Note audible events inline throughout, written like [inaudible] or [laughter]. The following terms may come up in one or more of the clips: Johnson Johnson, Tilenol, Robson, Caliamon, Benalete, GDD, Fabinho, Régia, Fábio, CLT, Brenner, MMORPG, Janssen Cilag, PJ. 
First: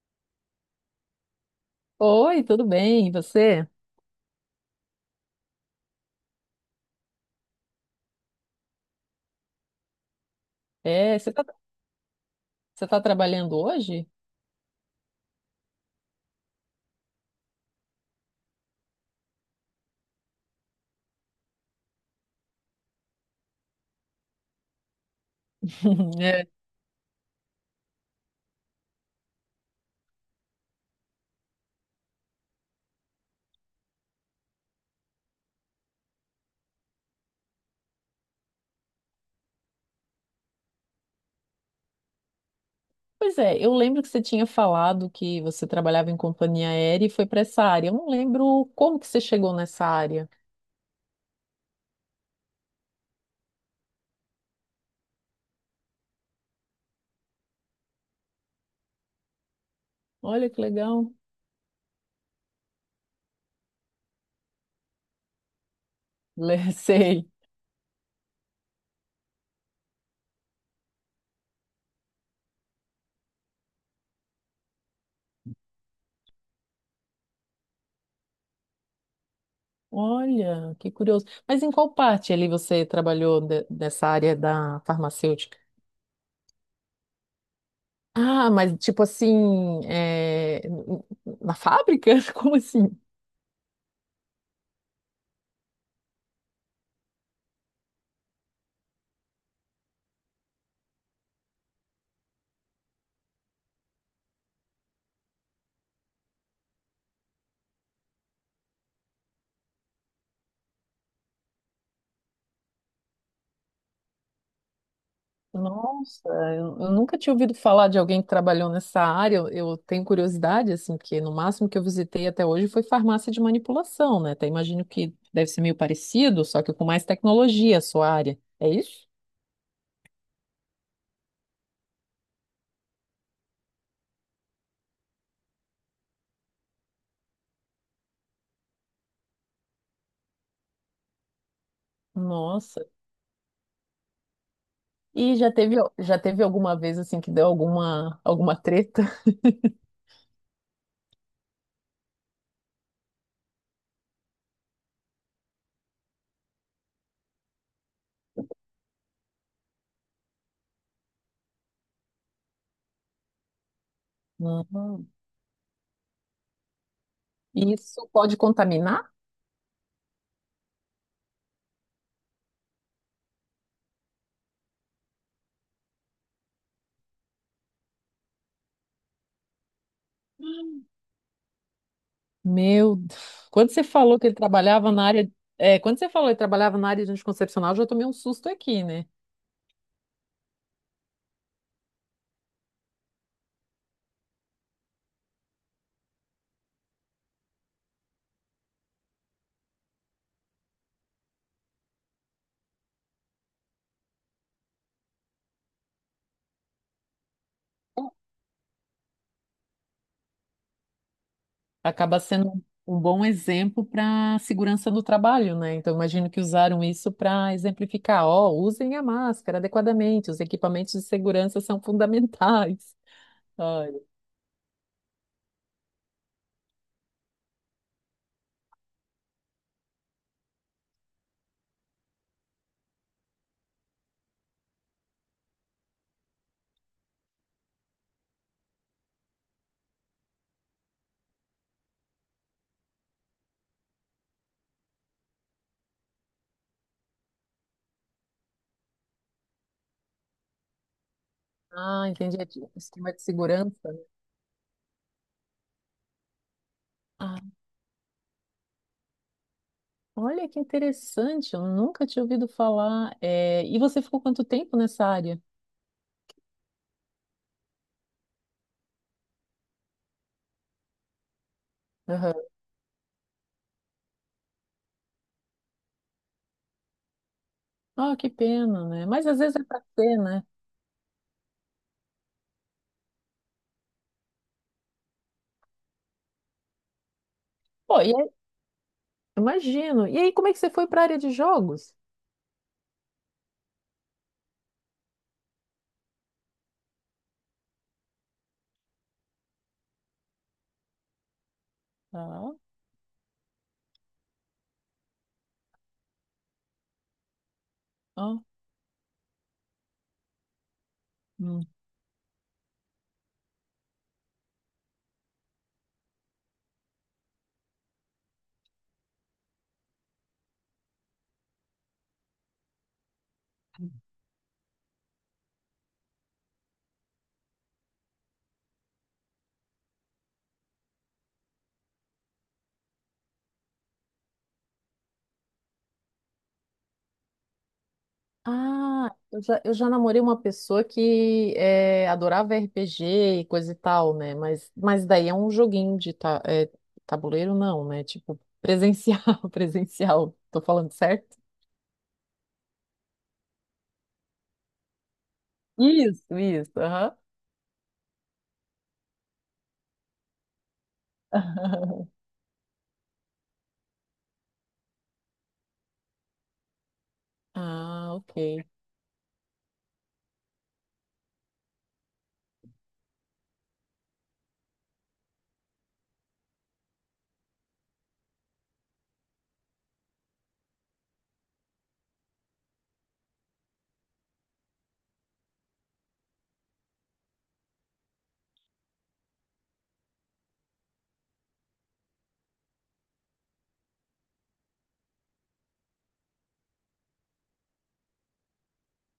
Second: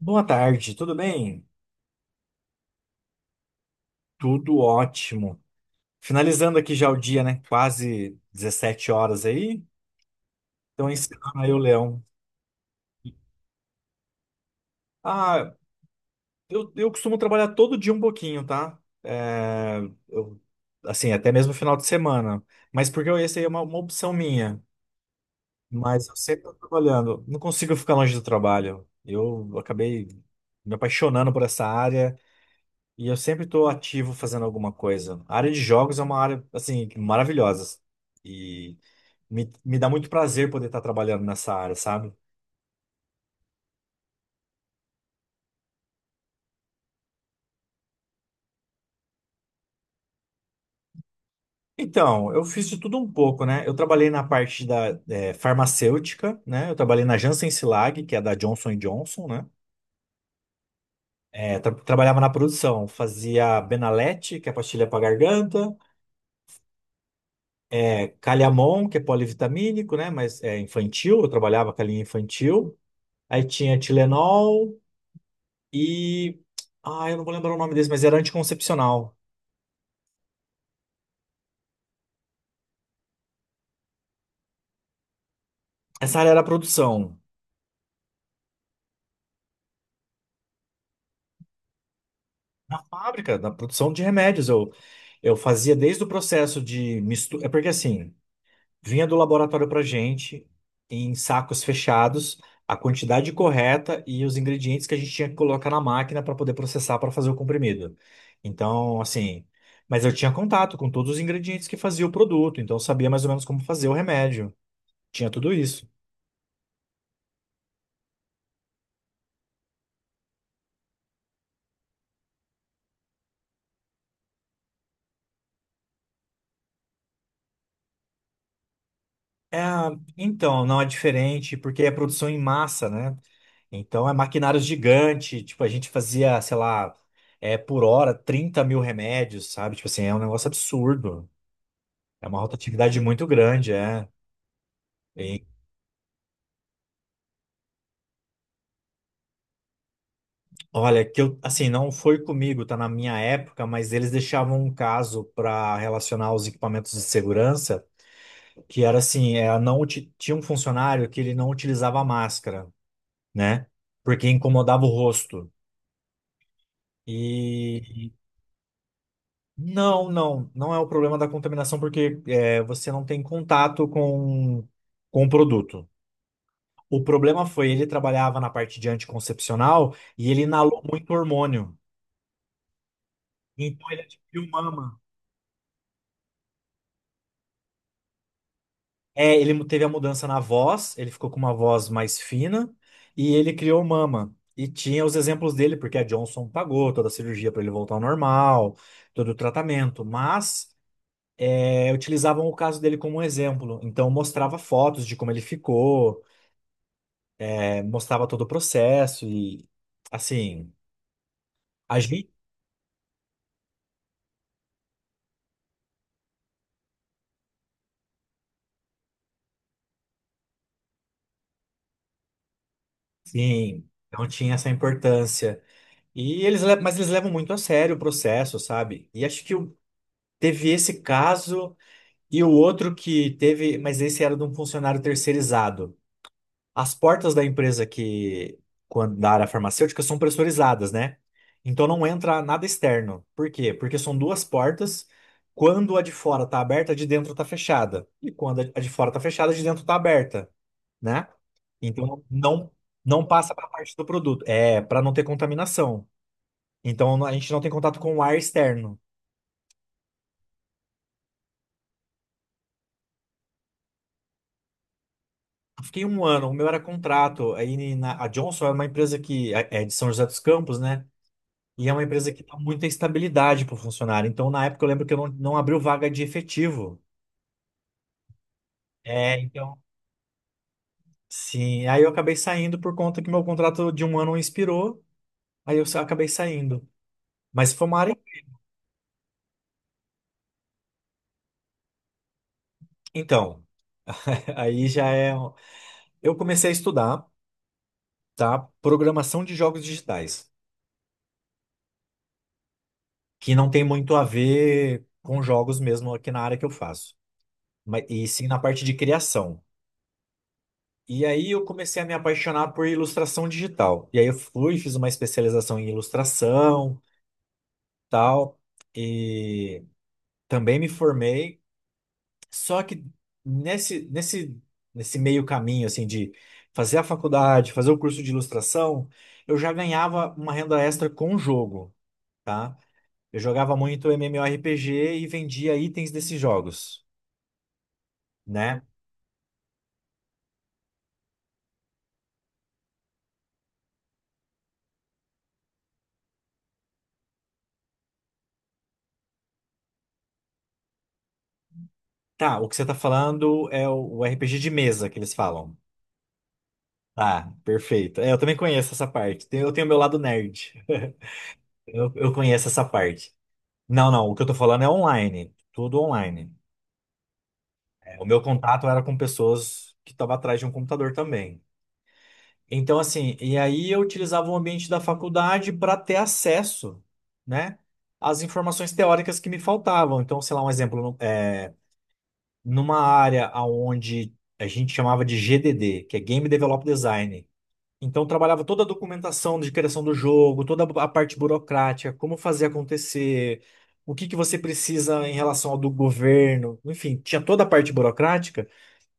Boa tarde, tudo bem? Oi, tudo bem? E você? Tudo ótimo. Finalizando aqui já o dia, né? Quase 17 horas aí. Então, É, você encerrando tá, aí o leão. você tá trabalhando hoje? Ah, eu costumo trabalhar todo dia um pouquinho, tá? É, eu- assim, até mesmo final de semana. Mas essa aí é uma opção minha. Mas eu [laughs] sempre É. tô trabalhando. Não consigo ficar longe do trabalho. Eu acabei me apaixonando por essa área. E eu sempre estou ativo fazendo alguma coisa. A área de jogos é uma área, assim, maravilhosa. E me dá muito prazer poder estar trabalhando nessa área, sabe? Pois é, eu lembro que você tinha falado que você trabalhava em companhia aérea e foi para essa área. Eu não lembro como que você chegou nessa área. Então, eu fiz de tudo um pouco, né? Eu trabalhei na parte da farmacêutica, né? Eu trabalhei na Janssen Cilag, que é da Johnson Johnson, né? Olha que legal. Trabalhava na produção, fazia Benalete, que é pastilha para garganta, [laughs] Sei. Caliamon, que é polivitamínico, né? Mas é infantil, eu trabalhava com a linha infantil. Aí tinha Tilenol, E. Ah, eu não vou lembrar o nome desse, mas era anticoncepcional. Olha, que curioso. Mas em qual parte ali você trabalhou dessa área da farmacêutica? Essa área era a produção. Ah, mas tipo assim, na fábrica? [laughs] Como A assim? fábrica, da produção de remédios. Eu fazia desde o processo de mistura. É porque assim, vinha do laboratório pra gente, em sacos fechados, a quantidade correta e os ingredientes que a gente tinha que colocar na máquina para poder processar para fazer o comprimido. Então, assim. Mas eu tinha contato com todos os ingredientes que fazia o produto, então eu sabia mais ou menos como fazer o remédio. Tinha tudo isso. Nossa, eu nunca tinha ouvido falar de alguém que trabalhou nessa área. Eu tenho curiosidade, assim, porque no máximo que eu visitei até hoje foi farmácia de manipulação, né? Até imagino que deve ser meio parecido, só que com mais tecnologia a sua área. É isso? É, então, não é diferente, porque é produção em massa, né? Então é maquinário gigante, tipo, a gente fazia, sei lá, por hora 30 mil remédios, sabe? Tipo assim, é um negócio absurdo. É uma Nossa. rotatividade muito grande, é. E E, já teve alguma vez, assim, que deu alguma, alguma treta? olha, que eu, assim, não foi comigo, tá na minha época, mas eles deixavam um caso para relacionar os equipamentos de segurança, que era assim, é, não, uti- tinha um funcionário que ele não utilizava máscara, né? Porque incomodava o Uhum. rosto. Uhum. E isso pode contaminar? Não, não, não é o problema da contaminação porque é, você não tem contato com o produto. O problema foi ele trabalhava na parte de anticoncepcional e ele inalou Hum. muito hormônio. Meu Deus. Quando você Então ele falou que ele adquiriu trabalhava mama. na área, é, Quando você falou que ele trabalhava na área de anticoncepcional, eu já tomei um susto aqui, né? É, ele teve a mudança na voz, ele ficou com uma voz mais fina e ele criou mama. E tinha os exemplos dele, porque a Johnson pagou toda a cirurgia para ele voltar ao normal, todo o tratamento, mas utilizavam o caso dele como um exemplo. Então mostrava fotos de como ele ficou. Mostrava todo o processo e, assim, a Acaba gente, sendo um bom exemplo para segurança no trabalho, né? Então, imagino que usaram isso para exemplificar, ó, usem a máscara adequadamente, os equipamentos de segurança são fundamentais. [laughs] sim, Olha. não tinha essa importância. Mas eles levam muito a sério o processo, sabe? Teve esse caso e o outro que teve, mas esse era de um funcionário terceirizado. As portas da empresa que, quando, da área farmacêutica, são pressurizadas, né? Então não entra nada externo. Por quê? Porque são duas portas. Quando a de fora tá aberta, a de dentro tá fechada. E quando a de fora tá fechada, a de dentro tá aberta. Né? Ah, Então entendi. É tipo um esquema de não passa para a parte segurança. do produto, é para não ter contaminação. A Ah, gente não tem contato com o ar externo. olha que interessante, eu nunca tinha ouvido falar. É, e você ficou quanto tempo nessa área? Eu fiquei 1 ano, o meu era contrato. A Johnson é uma empresa que é de São José dos Campos, né? E é uma empresa que Aham. dá muita estabilidade para o funcionário. Então na época eu lembro que eu não abriu vaga de efetivo. Ah, que pena, né? Mas É, às vezes é então para ser, né? sim. Aí eu acabei saindo por conta que meu contrato de 1 ano expirou. Acabei saindo. Mas foi uma Pô, área. Imagino. E aí, como é que você foi para a área de jogos? Então, [laughs] aí já é. Um, Eu comecei a estudar, tá? Programação de jogos digitais, Ah, que não tem muito a ver com jogos mesmo aqui na área que eu faço, mas e ó. sim na parte de criação. E aí eu Uhum. comecei a me apaixonar por ilustração digital. E aí eu fui, fiz uma especialização em ilustração, tal, e também me formei. Só que nesse nesse nesse meio caminho assim de fazer a faculdade, fazer o curso de ilustração, eu já ganhava uma renda extra com o jogo, tá? Eu jogava muito MMORPG e vendia itens desses jogos, né? Ah, eu já namorei uma pessoa que adorava RPG e coisa e tal, né? Mas daí é um joguinho de tabuleiro, não, né? Tipo, presencial, [laughs] presencial. Tô falando certo? Tá, o que você tá falando é o RPG de mesa que eles falam. Isso, aham. Tá, perfeito. É, eu também conheço essa parte. Eu tenho meu lado nerd. [laughs] [laughs] Eu conheço essa parte. Não, não, o que eu tô falando é online. Tudo online. Ah, É, o ok. meu contato era com pessoas que estavam atrás de um computador também. Então, assim, e aí eu utilizava o ambiente da faculdade para ter acesso, né? Às informações teóricas que me faltavam. Então, sei lá, um exemplo. Numa área onde a gente chamava de GDD, que é Game Develop Design. Então, trabalhava toda a documentação de criação do jogo, toda a parte burocrática, como fazer acontecer, o que que você precisa em relação ao do governo, enfim, tinha toda a parte burocrática.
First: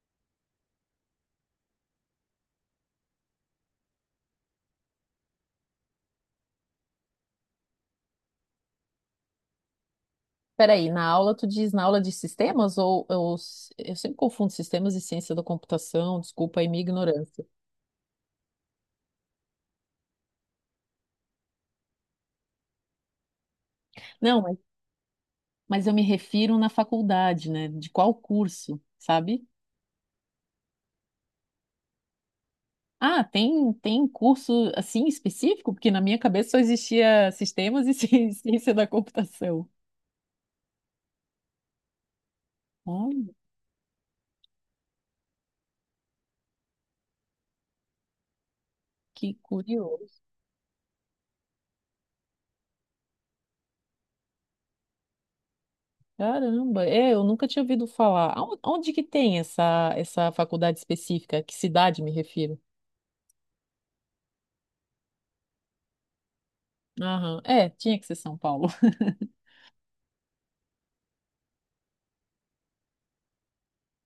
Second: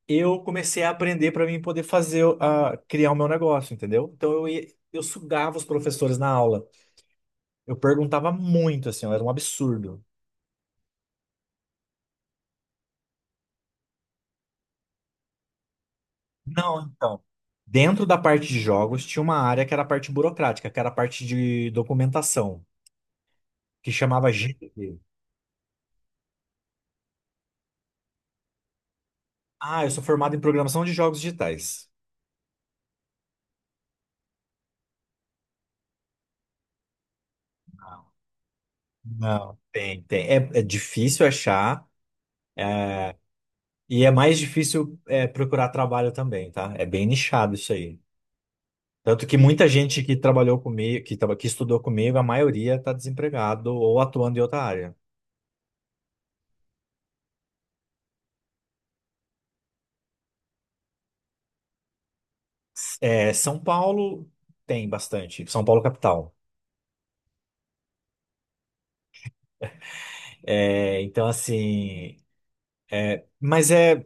Eu comecei a aprender para mim poder fazer, a, criar o meu negócio, entendeu? Então, eu sugava os professores na aula. Eu perguntava muito, assim, ó, era um absurdo. Peraí, na aula tu diz na aula de sistemas ou, eu sempre confundo sistemas e ciência da computação, desculpa aí Não, minha então. ignorância. Dentro da parte de jogos tinha uma área que era a parte burocrática, que era a parte de documentação, que chamava Não, GDD. mas eu me refiro na faculdade, né? De qual curso, sabe? Ah, eu sou formado em programação de jogos digitais. Ah, tem, tem curso assim específico? Porque na minha cabeça só existia sistemas e [laughs] Não, ciência da não, computação. tem, tem. É, é difícil achar Olha, e é mais difícil procurar trabalho também, tá? É bem nichado isso aí. Tanto que que muita gente que curioso. trabalhou comigo, que estudou comigo, a maioria está desempregado ou atuando em outra área. Caramba, é, eu nunca tinha ouvido falar. Onde que tem essa faculdade específica? Que cidade me refiro? É, São Paulo tem bastante, São Paulo capital. Aham, é, tinha que ser São Paulo. [laughs] É, então, assim, mas é,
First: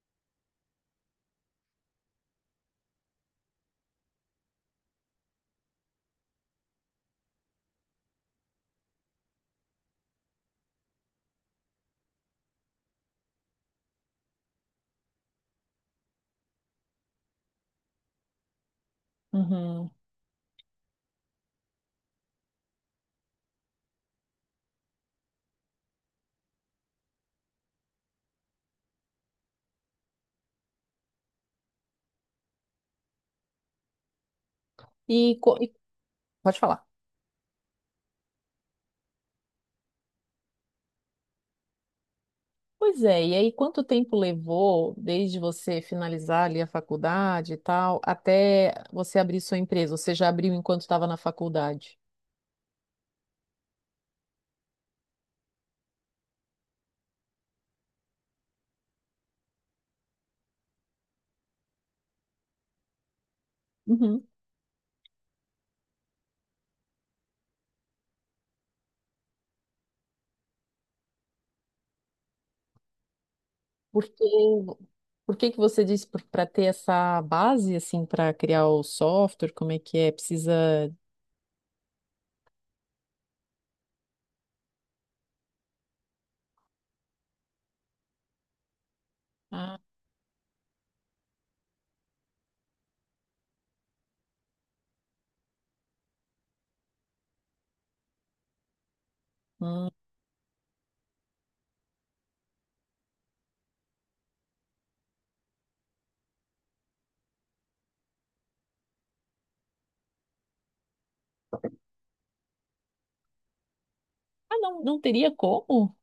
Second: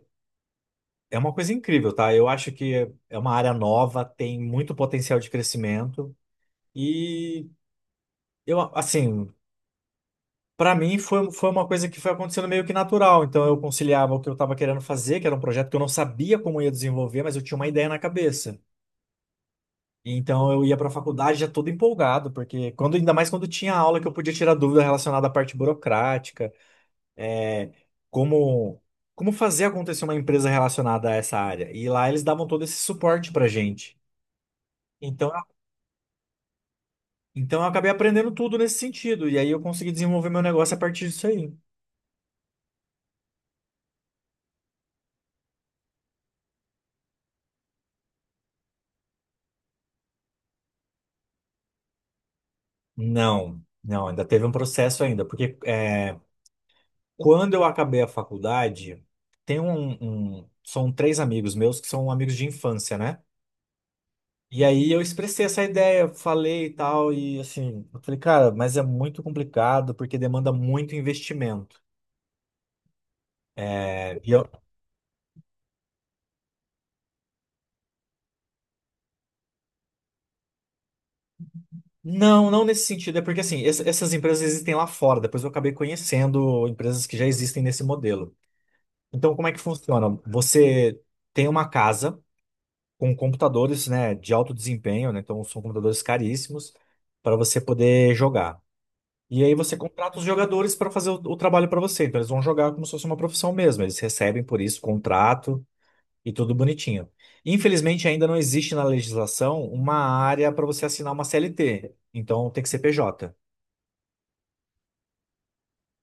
é uma coisa incrível, tá? Eu acho que é uma área nova, tem muito potencial de crescimento. E eu, assim, pra mim foi, foi uma coisa que foi acontecendo meio que natural. Então eu conciliava o que eu estava querendo fazer, que era um projeto que eu não sabia como ia desenvolver, mas eu tinha uma ideia na cabeça. Uhum. Então eu ia pra faculdade já todo empolgado, porque quando, ainda mais quando tinha aula que eu podia tirar dúvida relacionada à parte burocrática. é, Como como fazer acontecer uma empresa relacionada a essa área. E lá eles davam todo esse suporte pra gente. Então, E, co- e- pode falar. então eu acabei aprendendo tudo nesse sentido. E aí eu consegui desenvolver meu negócio a partir disso aí. Pois é, e aí quanto tempo levou desde você finalizar ali a faculdade e tal, até você abrir sua empresa? Ou você já abriu enquanto estava na faculdade? Não, não, ainda teve um processo ainda, porque é, quando eu acabei a faculdade, são 3 amigos meus que são amigos de infância, né? Uhum. E aí eu expressei essa ideia, falei e tal, e assim, eu falei, cara, mas é muito complicado porque demanda muito investimento. Porque, por que que você disse para ter essa base assim para criar o software, como é que é? Precisa. Não, não nesse sentido. É porque assim, essas empresas existem lá fora. Depois eu acabei conhecendo empresas que já existem nesse modelo. Então, como é que Ah, funciona? Você tem uma casa com computadores, né, de alto desempenho, né? Então são computadores caríssimos para você poder jogar. E aí você hum. contrata os jogadores para fazer o trabalho para você. Então eles vão jogar como se fosse uma profissão mesmo. Eles recebem por isso contrato e tudo bonitinho. Infelizmente ainda não existe na legislação uma área para você assinar uma CLT. Então tem que ser PJ. Ah, não, não teria como?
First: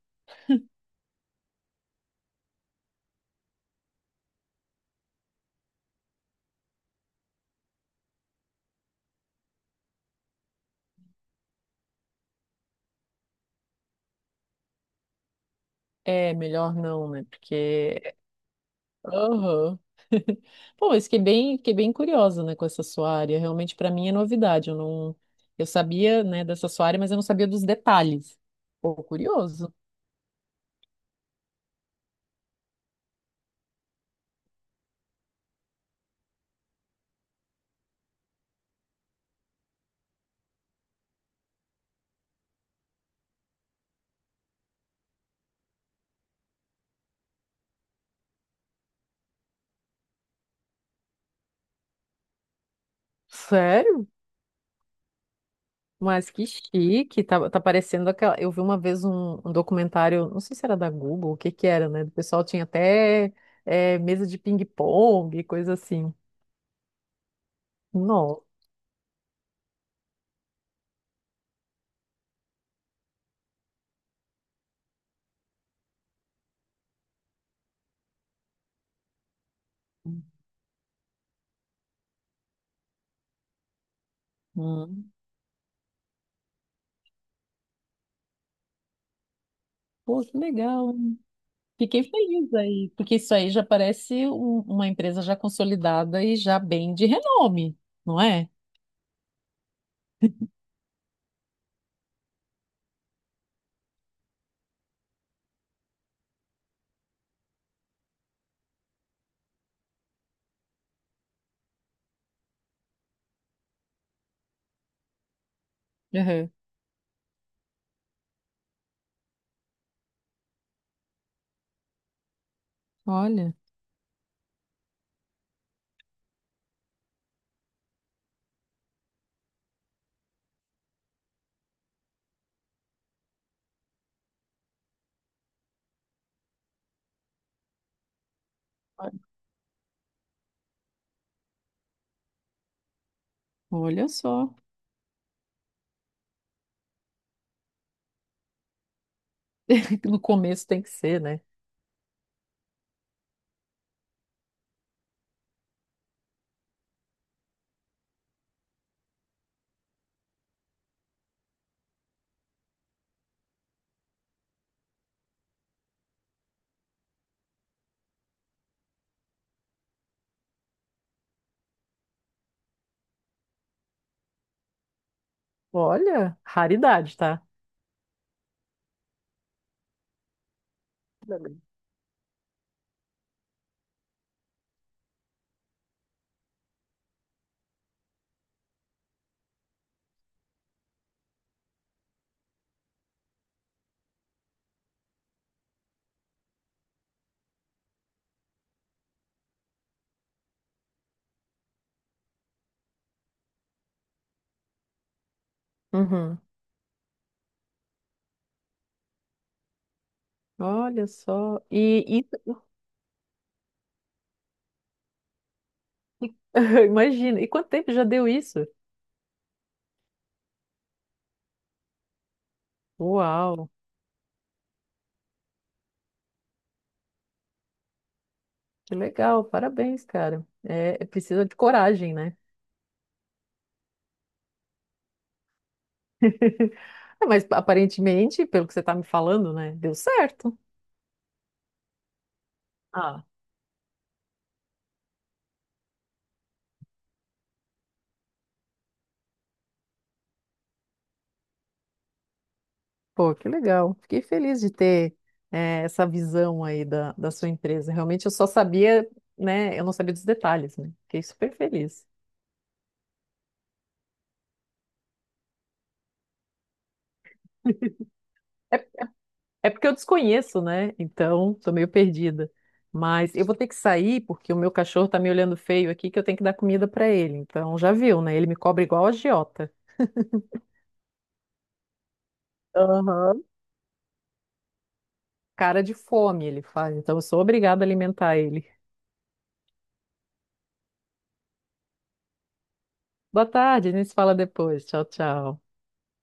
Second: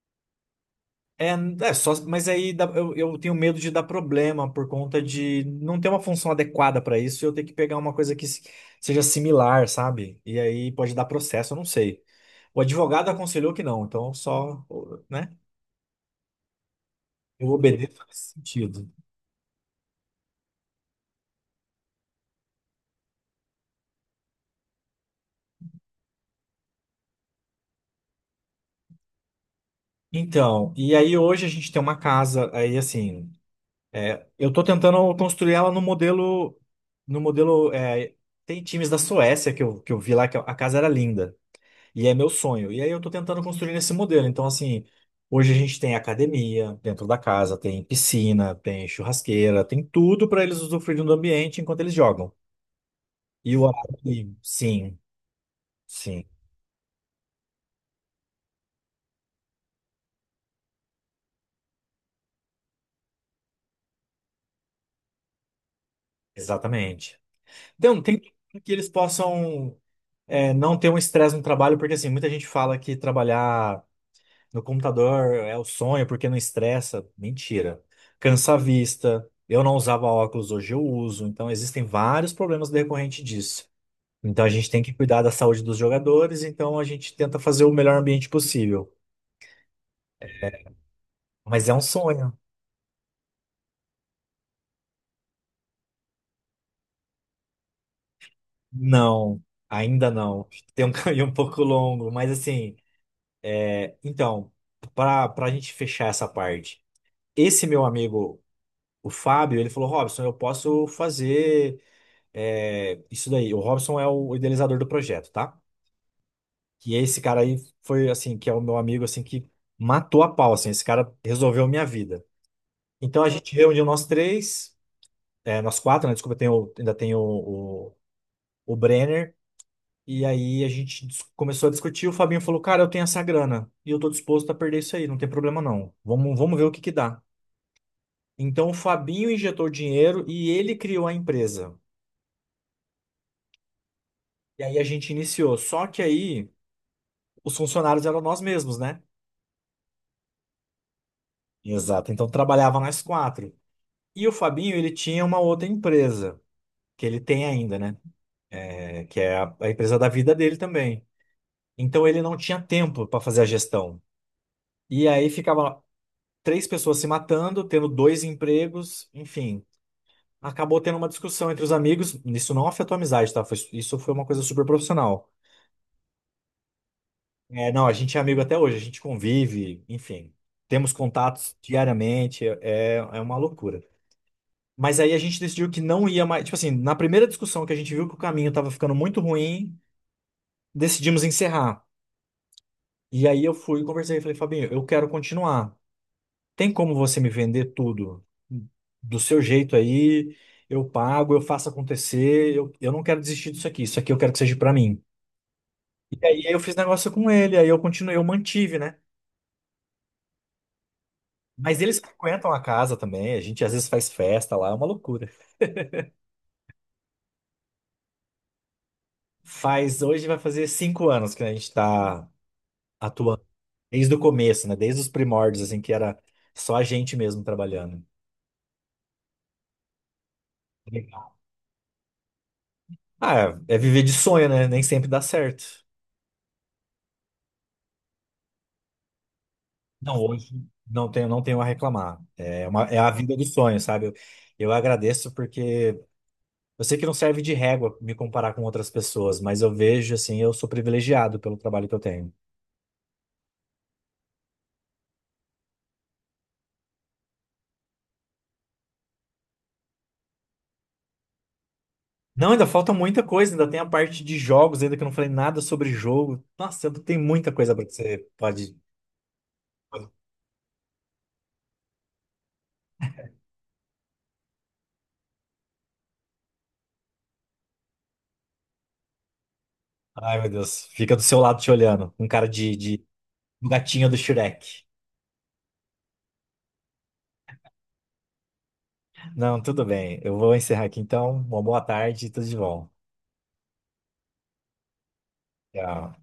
É, é só, mas eu tenho medo de dar problema por conta de não ter uma função adequada para isso, e eu ter que pegar uma coisa que se- seja similar, sabe? E aí pode dar processo, eu não sei. O advogado aconselhou que não, então só, né? É, melhor não, né? Eu obedeço Porque, nesse sentido. aham. [laughs] Pô, mas fiquei bem curiosa, né, com essa sua área. Realmente para mim é novidade, eu não eu sabia, né, dessa sua área, mas eu não sabia dos detalhes. Pô, curioso. Então, e aí hoje a gente tem uma casa, aí assim, é, eu tô tentando construir ela no modelo, no modelo, é, tem times da Suécia que eu vi lá que a casa era linda. E é meu sonho. E aí eu tô tentando construir esse modelo. Então, assim, hoje a gente tem academia dentro da casa, tem piscina, tem churrasqueira, tem tudo para eles usufruírem do ambiente enquanto eles jogam. E o Sério? ambiente, sim, sim, Mas que chique, tá, tá parecendo aquela. Eu vi uma vez um documentário, não sei se era da Google, o que que era, né? O pessoal tinha até mesa de ping-pong, coisa assim. exatamente. Então, tem Nossa. tudo que eles possam não ter um estresse no trabalho, porque assim, muita gente fala que trabalhar no computador é o sonho porque não estressa. Mentira. Cansa a vista. Eu não usava óculos, hoje eu uso. Então, existem vários problemas decorrentes disso. Então a gente tem que Hum. cuidar da saúde dos jogadores, então a gente tenta fazer o melhor ambiente possível. Pô, que legal. Mas é um Fiquei sonho. feliz aí, porque isso aí já parece uma empresa já consolidada e já bem de renome, não é? Não, ainda não. Tem um [laughs] caminho um pouco longo, mas assim, então, para a gente fechar essa parte, esse meu amigo, o Fábio, ele falou: Robson, eu posso fazer isso daí. O Robson é o idealizador do projeto, tá? Aham. E esse cara aí foi assim, que é o meu amigo assim que matou a pau, assim, esse cara resolveu minha vida. Então a Olha, gente reuniu nós 3. É, nós 4, né? Desculpa, ainda tem o Brenner. E aí começou a discutir. O Fabinho falou: Cara, eu tenho essa grana e eu tô disposto a perder isso aí, não tem problema não. Vamos, vamos ver o que que dá. Então o Fabinho injetou o dinheiro e ele criou a empresa. olha só. E aí a gente iniciou. Só que aí os funcionários eram nós mesmos, né? [laughs] No começo tem que ser, né? Exato. Então trabalhava nós 4. E o Fabinho, ele tinha uma outra empresa, que ele tem ainda, né? É, que é a empresa da vida dele também. Então ele não tinha tempo para fazer a gestão. E aí ficava 3 pessoas se matando, tendo 2 empregos, enfim. Acabou tendo uma discussão entre os amigos. Isso não afetou a amizade, tá? Isso foi uma coisa super profissional. Olha, raridade, tá? É, não, a gente é amigo até hoje, a gente convive, enfim. Temos contatos diariamente, é, é uma loucura. Mas aí a gente decidiu que não ia mais. Tipo assim, na primeira discussão que a gente viu que o caminho estava ficando muito ruim, decidimos encerrar. E aí eu fui e conversei, falei, Fabinho, eu quero continuar. Tem como você me vender tudo do seu jeito aí? Eu pago, eu faço acontecer. Eu não quero desistir disso aqui. Isso aqui eu quero que seja pra mim. E Uhum. aí eu fiz negócio com ele, aí eu continuei, eu mantive, né? Olha só. Mas eles E, frequentam a casa também. A gente às vezes faz festa lá, é uma loucura. [laughs] imagina. E quanto tempo já deu isso? Faz, hoje vai fazer 5 anos que a gente tá atuando. Uau, Desde o começo, né? Desde os primórdios, assim, que era só a gente mesmo trabalhando. que legal, parabéns, cara. É, é Legal. precisa de coragem, né? Ah, é é viver de sonho, né? Nem sempre dá certo. [laughs] Ah, mas aparentemente, pelo que você está me falando, né, deu Não, hoje certo. não tenho, não tenho a reclamar. É uma, é a Ah, vida dos sonhos, sabe? Eu agradeço porque eu sei que não serve de régua me comparar com outras pessoas, mas eu vejo assim, eu sou privilegiado pelo trabalho que eu tenho. pô, que legal. Fiquei feliz de ter essa visão aí da sua empresa. Realmente eu só sabia, né, eu não sabia dos detalhes, né? Fiquei super feliz. Não, ainda falta muita coisa, ainda tem a parte de jogos, ainda que eu não falei nada sobre jogo. Nossa, tem muita coisa pra que [laughs] você É. pode. É porque eu desconheço, né? Então, tô meio perdida. Mas eu vou ter que sair porque o meu cachorro tá me olhando feio aqui que eu tenho que dar comida pra ele. Então, já viu, né? Ele me cobra igual a agiota. Ai, meu Deus, fica do seu lado te olhando, um cara de Aham. um gatinho do Shrek. Cara de fome ele faz. Então, eu sou obrigada a alimentar ele. Não, tudo bem, eu vou encerrar aqui então. Uma boa tarde e tudo de bom. Boa tarde, a gente se fala depois. Tchau, tchau. Tchau.